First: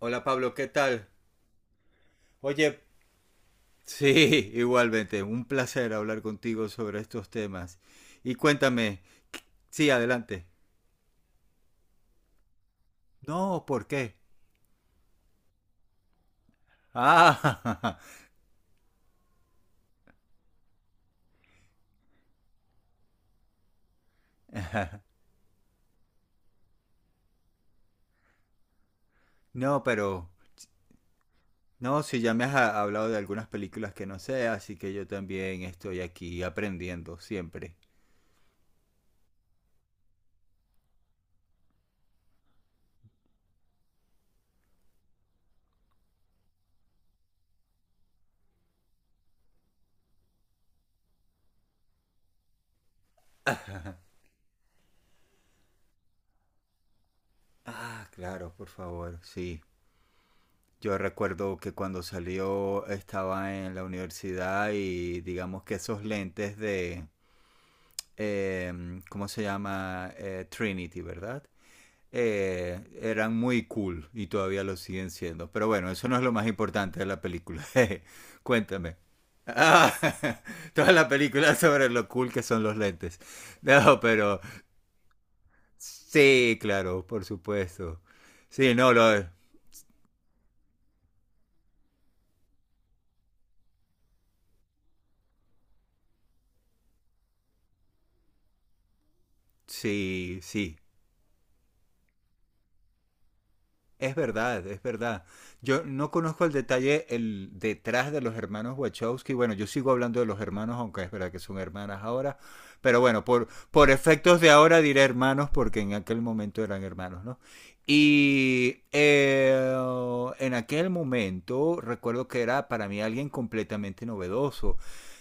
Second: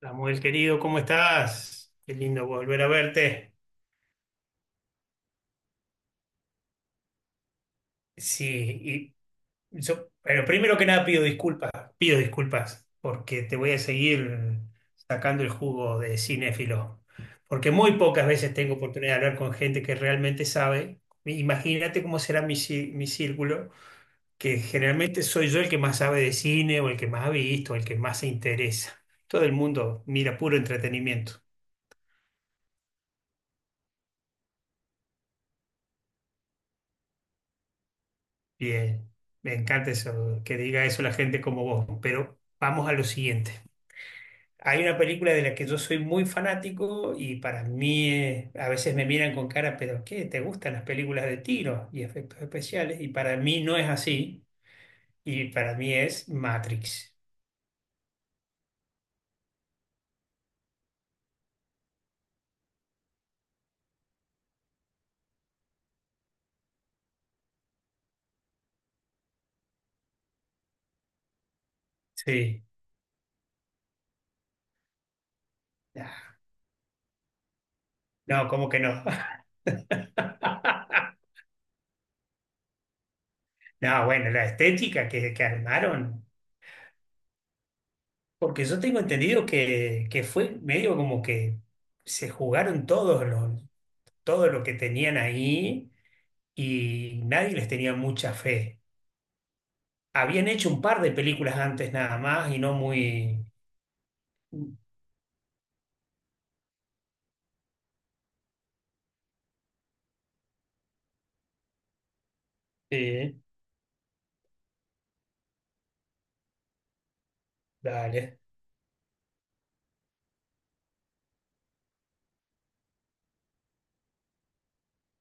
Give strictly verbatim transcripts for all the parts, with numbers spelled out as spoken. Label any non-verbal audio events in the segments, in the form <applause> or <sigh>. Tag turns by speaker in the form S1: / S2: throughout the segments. S1: Hola
S2: Samuel,
S1: Pablo, ¿qué
S2: querido, ¿cómo
S1: tal?
S2: estás? Qué lindo
S1: Oye,
S2: volver a verte.
S1: sí, igualmente, un placer hablar contigo sobre estos temas. Y cuéntame,
S2: Sí, y
S1: sí,
S2: yo, pero
S1: adelante.
S2: primero que nada pido disculpas, pido disculpas, porque te
S1: No,
S2: voy a
S1: ¿por qué?
S2: seguir sacando el jugo de cinéfilo, porque muy
S1: Ah,
S2: pocas veces tengo oportunidad de hablar con gente que realmente sabe. Imagínate cómo será mi, cí- mi círculo, que generalmente soy yo el que más sabe de cine o el que más ha visto, el que más se interesa. Todo el
S1: <laughs> no,
S2: mundo
S1: pero
S2: mira puro entretenimiento.
S1: no, si ya me has ha- hablado de algunas películas que no sé, así que yo también estoy aquí aprendiendo siempre.
S2: Bien, me encanta eso, que diga eso la gente como vos, pero vamos a lo siguiente. Hay una película de la que yo soy muy fanático y para mí eh, a veces me miran con cara, pero ¿qué? ¿Te gustan las películas de tiro y efectos especiales? Y para mí no es así, y para mí es Matrix.
S1: Ah, claro, por favor, sí. Yo recuerdo que cuando salió estaba en la universidad y digamos que esos lentes de eh, ¿cómo se llama? Eh, Trinity, ¿verdad?
S2: Sí.
S1: Eh, eran muy cool y todavía lo siguen siendo. Pero bueno, eso no es lo
S2: Ah.
S1: más importante de la película. <laughs>
S2: No, ¿cómo que
S1: Cuéntame.
S2: no?
S1: Ah, <laughs> toda la
S2: <laughs>
S1: película sobre lo cool que son los lentes. No,
S2: No, bueno,
S1: pero
S2: la estética que, que armaron,
S1: sí, claro, por supuesto.
S2: porque
S1: Sí,
S2: yo
S1: no,
S2: tengo
S1: lo,
S2: entendido que, que fue medio como que se jugaron todos los, todo lo que tenían ahí y nadie les tenía mucha fe.
S1: sí,
S2: Habían hecho
S1: sí.
S2: un par de películas antes nada más y no muy.
S1: Es verdad, es verdad. Yo no conozco el detalle el detrás de los hermanos Wachowski. Bueno, yo sigo hablando de los hermanos, aunque es verdad que son hermanas ahora. Pero bueno,
S2: Sí.
S1: por, por efectos de ahora diré hermanos, porque en aquel momento eran hermanos, ¿no?
S2: Dale.
S1: Y eh, en aquel momento recuerdo que era para mí alguien completamente novedoso.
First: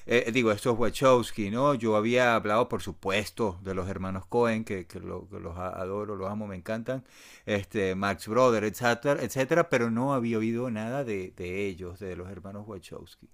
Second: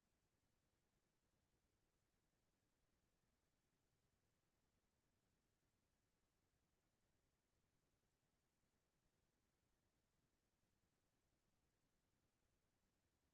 S1: Eh, digo, estos Wachowski, ¿no? Yo había hablado, por supuesto, de los hermanos Cohen, que, que, lo, que los a- adoro, los amo, me encantan este, Max Brother, etcétera, etcétera, pero no había oído nada de, de ellos, de los hermanos Wachowski.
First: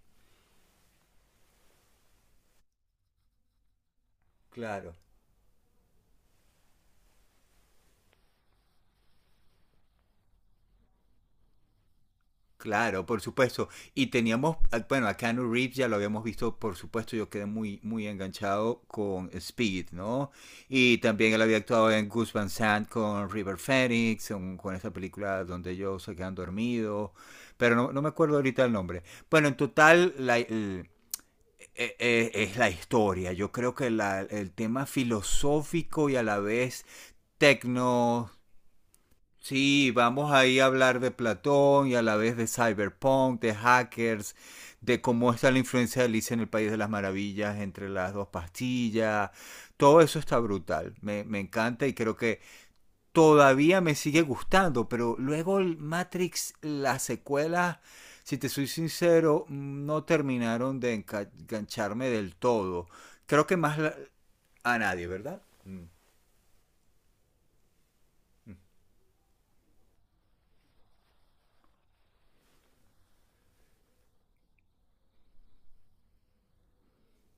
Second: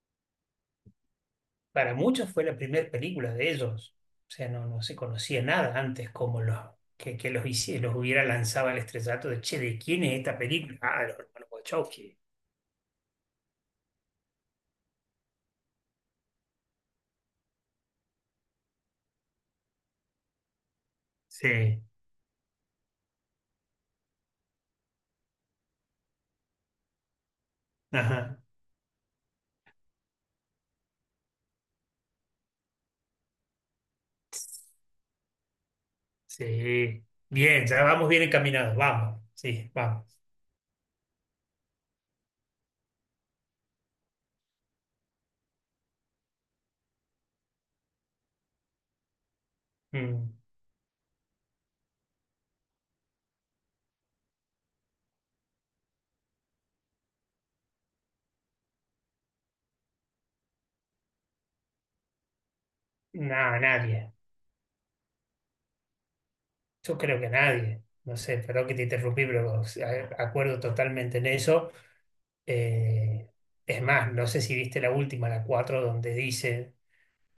S2: Para muchos fue la primera película de ellos. O sea, no, no
S1: Claro.
S2: se conocía nada antes como los, que, que los, hici- los hubiera lanzado al estrellato de, che, ¿de quién es esta película? Ah, de los hermanos Wachowski.
S1: Claro, por supuesto. Y teníamos, ah, bueno, a Keanu Reeves ya lo habíamos visto, por supuesto, yo quedé muy, muy enganchado con Speed, ¿no? Y también él había
S2: Sí,
S1: actuado en Gus Van Sant con River Phoenix, con, con esta película donde ellos se quedan dormidos, pero no, no me acuerdo
S2: ajá,
S1: ahorita el nombre. Bueno, en total, la, la, eh, eh, es la historia. Yo creo que la- el tema filosófico y a la vez
S2: sí. Bien, ya vamos bien
S1: tecno.
S2: encaminados, vamos, sí,
S1: Sí,
S2: vamos.
S1: vamos ahí a hablar de Platón y a la vez de cyberpunk, de hackers, de cómo está la influencia de Alicia en el País de las Maravillas entre las dos pastillas. Todo eso
S2: Mm.
S1: está brutal. Me, me encanta y creo que todavía me sigue gustando, pero luego el Matrix, las secuelas, si te soy sincero, no terminaron de engancharme del todo. Creo que
S2: Nada,
S1: más la-
S2: nadie.
S1: a nadie, ¿verdad? Mm.
S2: Yo creo que nadie, no sé, perdón que te interrumpí, pero o sea, acuerdo totalmente en eso. Eh, es más, no sé si viste la última, la cuatro donde dice,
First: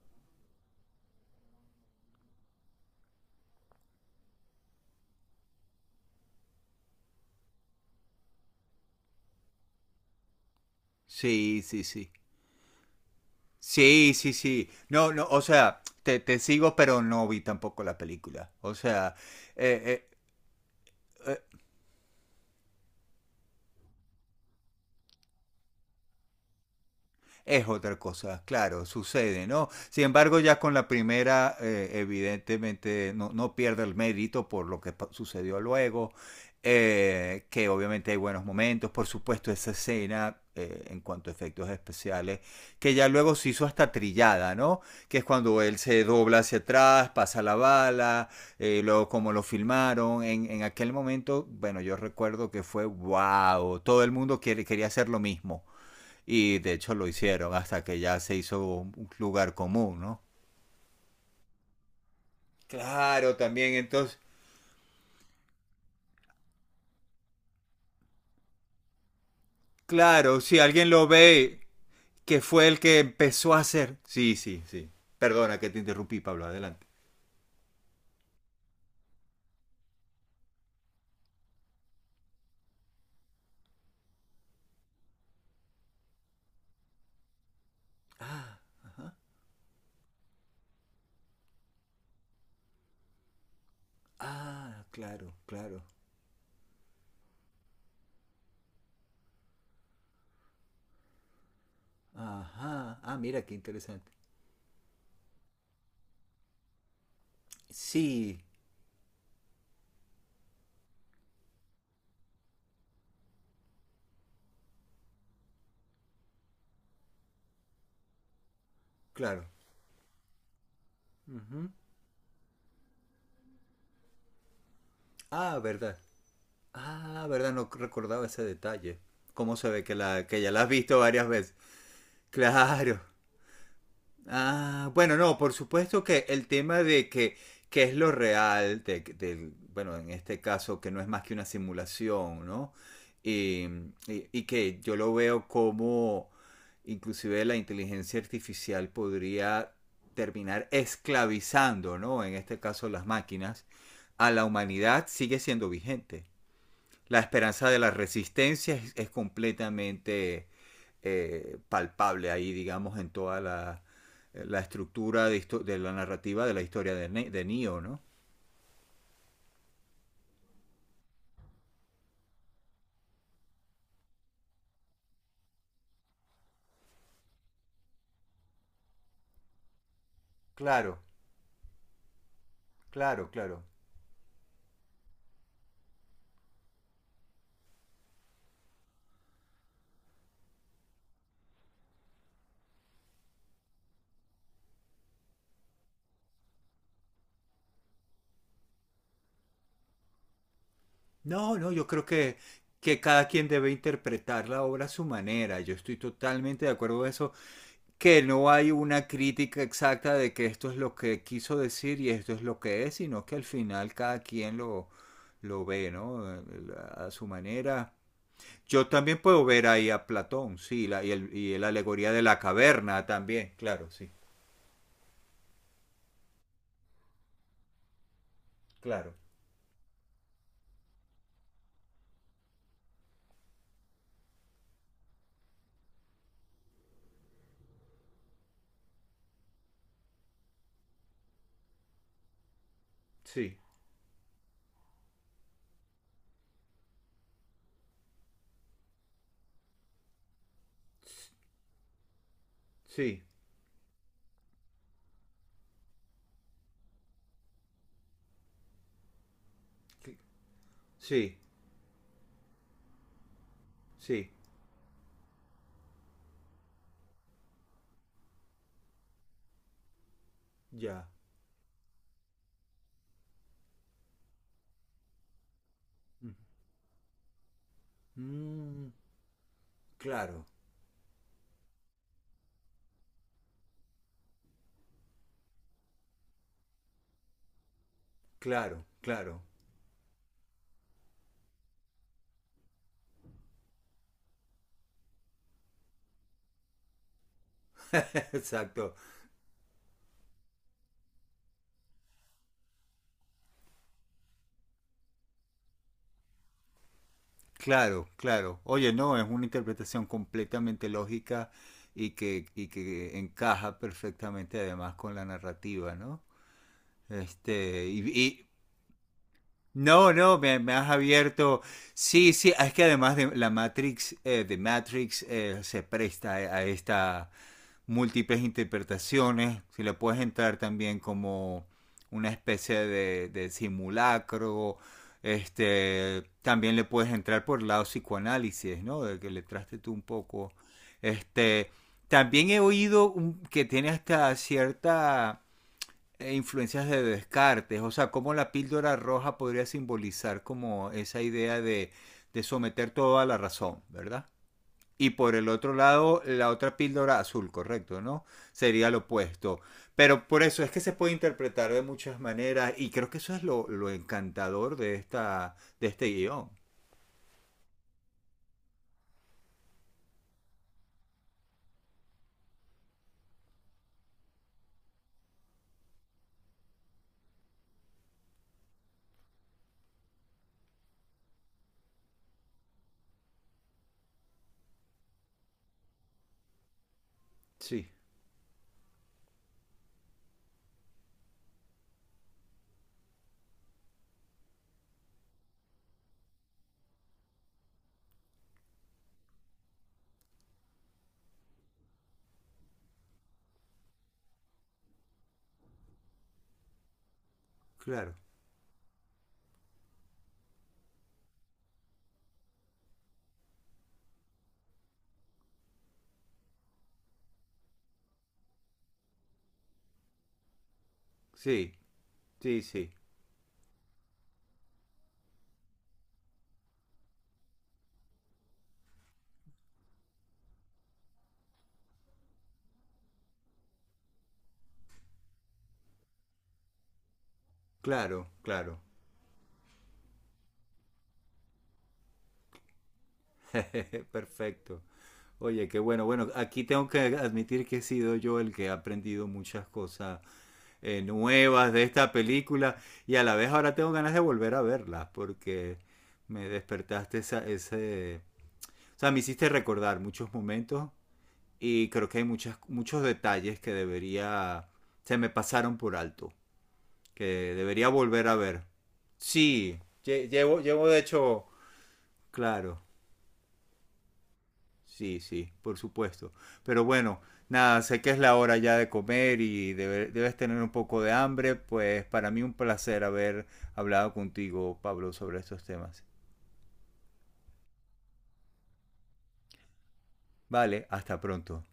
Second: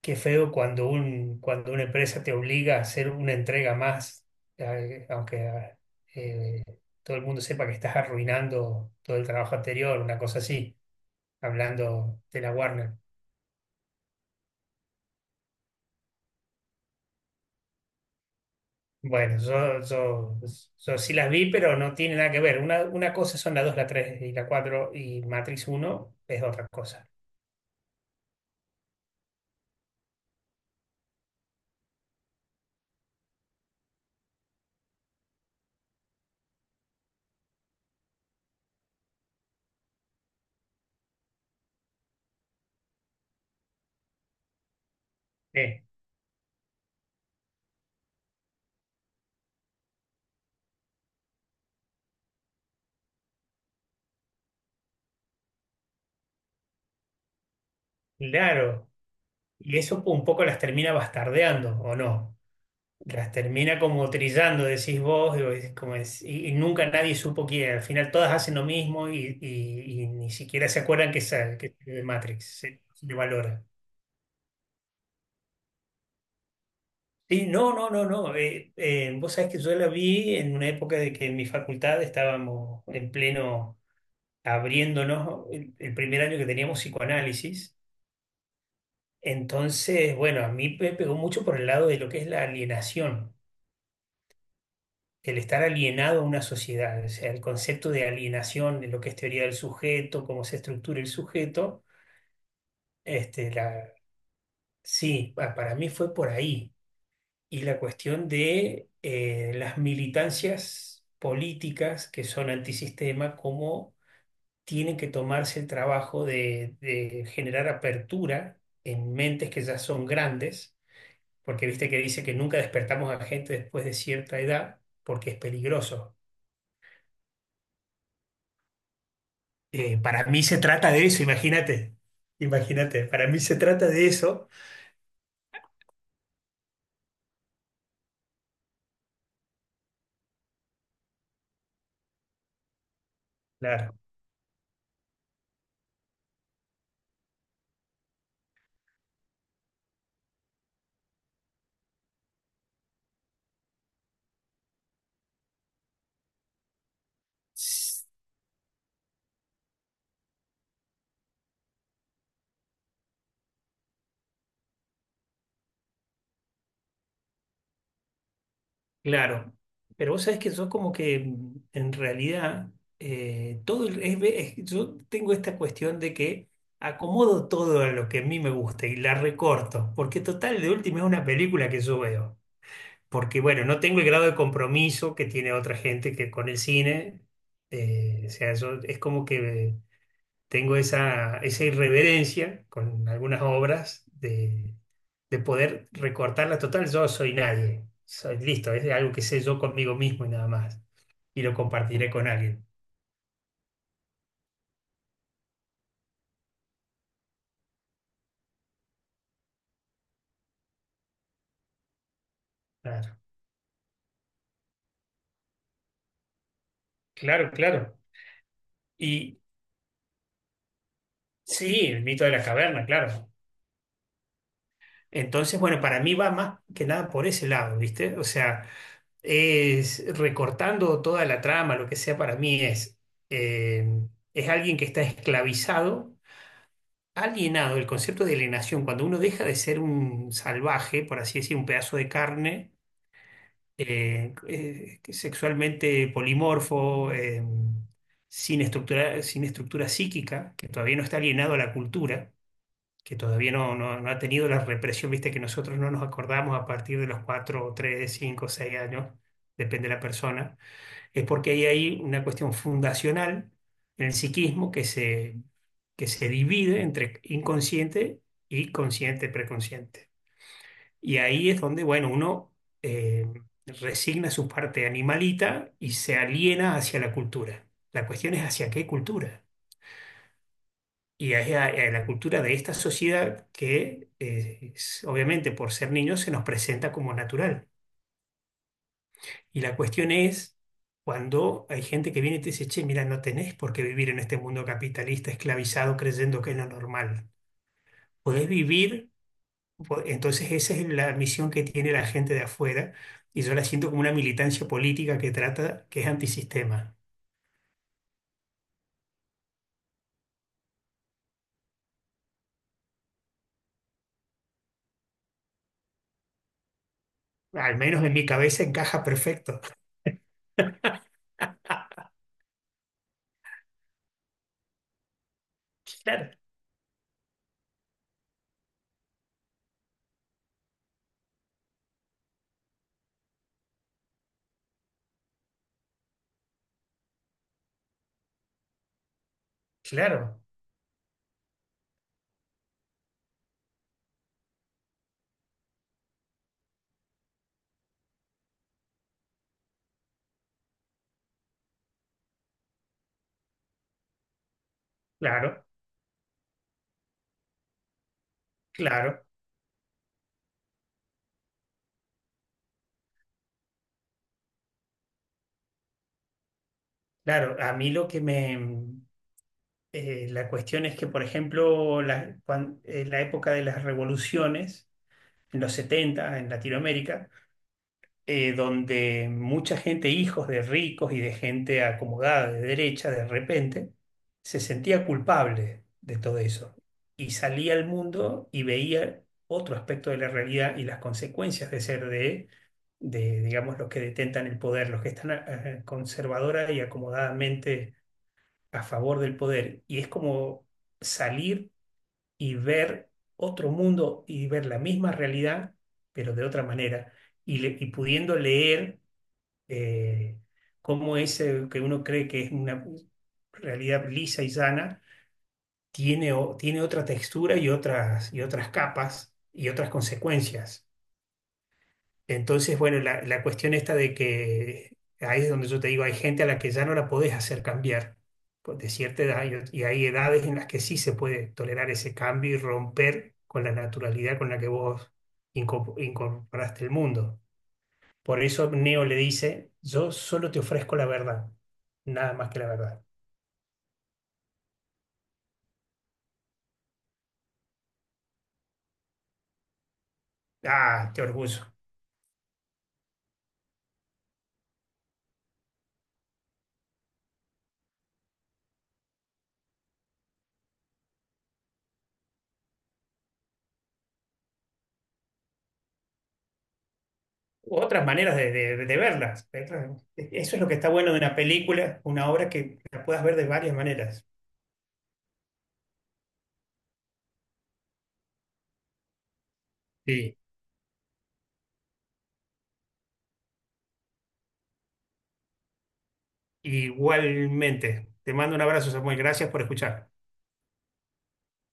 S2: qué feo cuando un, cuando una empresa te obliga a hacer una entrega más, eh, aunque eh, todo el mundo sepa que estás arruinando todo el trabajo anterior, una cosa así,
S1: Sí, sí, sí.
S2: hablando de la Warner.
S1: Sí, sí, sí. No, no, o sea, te, te sigo, pero no vi tampoco la película. O sea,
S2: Bueno,
S1: eh,
S2: yo,
S1: eh,
S2: yo, yo sí las vi, pero no tiene nada que ver. Una, una cosa son la dos, la tres y la cuatro y Matrix uno es otra cosa.
S1: es otra cosa, claro, sucede, ¿no? Sin embargo, ya con la primera, eh, evidentemente, no, no pierde el mérito por lo que sucedió luego, eh, que obviamente hay buenos momentos, por supuesto, esa escena eh, en cuanto a efectos especiales, que ya luego se hizo hasta trillada, ¿no? Que es cuando él
S2: Eh,
S1: se dobla hacia atrás, pasa la bala, eh, luego como lo filmaron, en, en, aquel momento, bueno, yo recuerdo que fue, wow, todo el mundo quiere, quería hacer lo mismo y de hecho lo hicieron hasta que ya se hizo
S2: claro,
S1: un lugar
S2: y
S1: común,
S2: eso
S1: ¿no?
S2: un poco las termina bastardeando, ¿o no? Las
S1: Claro, también
S2: termina como
S1: entonces,
S2: trillando, decís vos, y, vos decís como es- y- y nunca nadie supo quién. Al final todas hacen lo mismo y, y- y ni
S1: claro, si
S2: siquiera se
S1: alguien lo
S2: acuerdan que es,
S1: ve,
S2: que es de
S1: que
S2: Matrix,
S1: fue el
S2: se,
S1: que
S2: se le
S1: empezó a
S2: valora.
S1: hacer. Sí, sí, sí. Perdona que te interrumpí, Pablo, adelante.
S2: Sí, no, no, no, no. eh, eh, vos sabés que yo la vi en una época de que en mi facultad estábamos en pleno abriéndonos el, el primer año que teníamos psicoanálisis. Entonces, bueno, a mí me pegó mucho por el lado de lo que es la alienación,
S1: Ah, claro,
S2: el estar
S1: claro.
S2: alienado a una sociedad, o sea, el concepto de alienación, de lo que es teoría del sujeto, cómo se estructura el sujeto.
S1: Ajá. Ah, mira
S2: Este,
S1: qué
S2: la,
S1: interesante.
S2: sí, pa- para mí fue por ahí. Y la cuestión
S1: Sí,
S2: de eh, las militancias políticas que son antisistema, cómo tienen que tomarse el trabajo de, de generar apertura en
S1: claro.
S2: mentes que ya son grandes, porque
S1: Ujú.
S2: viste que dice que nunca despertamos a gente después de cierta edad porque es
S1: Ah, verdad.
S2: peligroso.
S1: Ah, verdad, no recordaba ese detalle. ¿Cómo se ve que
S2: Eh, para
S1: la, que
S2: mí
S1: ya
S2: se
S1: la has
S2: trata
S1: visto
S2: de eso,
S1: varias veces?
S2: imagínate,
S1: Claro.
S2: imagínate, para mí se trata de eso,
S1: Ah, bueno, no, por supuesto que el tema de que, que es lo real, de, del- bueno, en este caso que no es más que una simulación, ¿no? Y
S2: claro.
S1: y- y que yo lo veo como inclusive la inteligencia artificial podría terminar esclavizando, ¿no? En este caso las máquinas, a la humanidad sigue siendo vigente. La esperanza de la resistencia es, es completamente eh, palpable ahí, digamos, en toda la, eh, la estructura de, de, la narrativa de la historia de, ne de Neo, ¿no?
S2: Claro, pero vos sabés que yo como que mm, en realidad eh, todo el- es ve- es- yo tengo esta cuestión de que acomodo todo a lo que a mí me gusta y la recorto, porque total de
S1: Claro,
S2: última es una película que yo veo,
S1: claro,
S2: porque
S1: claro.
S2: bueno, no tengo el grado de compromiso que tiene otra gente que con el cine, eh, o sea, yo- es como que tengo esa, esa irreverencia con algunas obras de, de poder recortarla total. Yo soy nadie, soy listo, es algo que sé yo conmigo mismo y nada más, y lo
S1: No, no, yo creo
S2: compartiré con
S1: que,
S2: alguien.
S1: que cada quien debe interpretar la obra a su manera. Yo estoy totalmente de acuerdo con eso, que no hay una crítica exacta de que esto es lo que quiso decir y esto es lo que es,
S2: Claro,
S1: sino que al final cada quien lo, lo ve, ¿no? Eh, A su
S2: claro,
S1: manera.
S2: claro,
S1: Yo también
S2: Y
S1: puedo ver ahí a Platón, sí, la, y, el, y la
S2: sí, el
S1: alegoría de
S2: mito de
S1: la
S2: la caverna,
S1: caverna
S2: claro.
S1: también, claro, sí,
S2: Entonces, bueno, para mí va más que nada por ese lado, ¿viste? O sea,
S1: claro,
S2: es recortando toda la trama, lo que sea para mí es, eh, es alguien que está esclavizado alienado el concepto de alienación, cuando uno deja de ser un salvaje, por así decir, un pedazo de carne,
S1: sí,
S2: eh, eh, sexualmente polimorfo, eh, sin estructura, sin estructura psíquica, que todavía no está alienado a la cultura, que
S1: sí,
S2: todavía no, no- no ha tenido la represión, viste, que nosotros no nos acordamos a partir de los cuatro, tres, cinco, seis años, depende de la persona es
S1: sí,
S2: porque ahí hay una cuestión fundacional en el
S1: sí,
S2: psiquismo que se, que se divide entre inconsciente y consciente, preconsciente.
S1: ya.
S2: Y ahí es donde, bueno, uno eh, resigna su parte animalita y se aliena hacia la cultura. La cuestión es hacia qué
S1: Mm,
S2: cultura.
S1: claro,
S2: Y es a, a la cultura de esta sociedad que, eh, es- obviamente, por ser niños, se nos presenta como natural.
S1: claro, claro,
S2: Y la cuestión es cuando hay gente que viene y te dice, che, mira, no tenés por qué vivir en este mundo capitalista esclavizado creyendo que es lo normal.
S1: <laughs>
S2: Podés
S1: exacto,
S2: vivir. Po- entonces esa es la misión que tiene la gente de afuera y yo la siento como una militancia política que trata, que es antisistema.
S1: claro, claro. Oye, no, es una interpretación completamente lógica y que, y que encaja perfectamente además con la narrativa, ¿no?
S2: Al
S1: Este, y,
S2: menos en mi
S1: y
S2: cabeza encaja perfecto.
S1: No, no, me, me has abierto. Sí, sí, es que además de la Matrix, eh, de Matrix eh, se
S2: Claro,
S1: presta a, a estas múltiples interpretaciones. Si le puedes entrar también como una especie de, de simulacro. Este, también le puedes entrar por el lado psicoanálisis, ¿no? De que le traste tú un
S2: claro,
S1: poco. Este, también he oído un- que tiene hasta cierta e influencias de Descartes, o sea, cómo la píldora roja podría simbolizar como esa idea de, de someter todo a la razón, ¿verdad? Y por el
S2: claro,
S1: otro lado, la otra píldora azul, correcto, ¿no? Sería lo
S2: claro,
S1: opuesto. Pero por eso es que se puede interpretar de muchas maneras y creo que eso es lo, lo encantador de esta, de este guión.
S2: claro. A mí lo que me. Eh, la cuestión es que, por ejemplo, la- cuan- en la época de las revoluciones, en los setenta en Latinoamérica, eh, donde mucha gente, hijos de ricos y de gente acomodada de derecha, de repente, se sentía culpable de todo eso y salía al
S1: Sí,
S2: mundo y veía otro aspecto de la realidad y las consecuencias de ser de, de digamos, los que detentan el poder, los que están eh, conservadora y acomodadamente a favor del poder. Y es como salir y ver otro mundo y ver la misma realidad, pero de otra manera, y, le- y
S1: claro.
S2: pudiendo leer eh, cómo ese que uno cree que es una realidad lisa y sana, tiene, o- tiene otra textura y otras, y otras capas y otras consecuencias.
S1: Sí, sí,
S2: Entonces,
S1: sí.
S2: bueno, la, la cuestión esta de que ahí es donde yo te digo, hay gente a la que ya no la podés hacer cambiar pues, de cierta edad y, ot- y hay edades en las que sí se puede tolerar ese cambio y romper con la naturalidad con la que vos incorpo- incorporaste el mundo.
S1: Claro,
S2: Por eso
S1: claro.
S2: Neo le dice, yo solo te ofrezco la verdad, nada más que la verdad.
S1: <laughs> Perfecto. Oye, qué bueno. Bueno, aquí tengo que admitir que he sido yo el que ha aprendido muchas cosas eh,
S2: Ah, qué orgullo.
S1: nuevas de esta película y a la vez ahora tengo ganas de volver a verlas porque me despertaste esa, ese... O sea, me hiciste recordar muchos momentos y creo que hay muchas, muchos detalles que debería... Se me pasaron por alto, que
S2: U
S1: debería
S2: otras
S1: volver a
S2: maneras de,
S1: ver.
S2: de- de verlas. Eso
S1: Sí, lle-
S2: es
S1: llevo,
S2: lo que
S1: llevo
S2: está
S1: de
S2: bueno de una
S1: hecho...
S2: película, una obra
S1: Claro.
S2: que la puedas ver de varias maneras.
S1: Sí, sí, por supuesto. Pero bueno, nada, sé que es la hora ya de comer y debe- debes tener un poco de hambre, pues para mí un placer haber hablado contigo, Pablo, sobre estos temas.
S2: Igualmente, te mando un abrazo, Samuel. Gracias por escuchar.
S1: Vale, hasta pronto.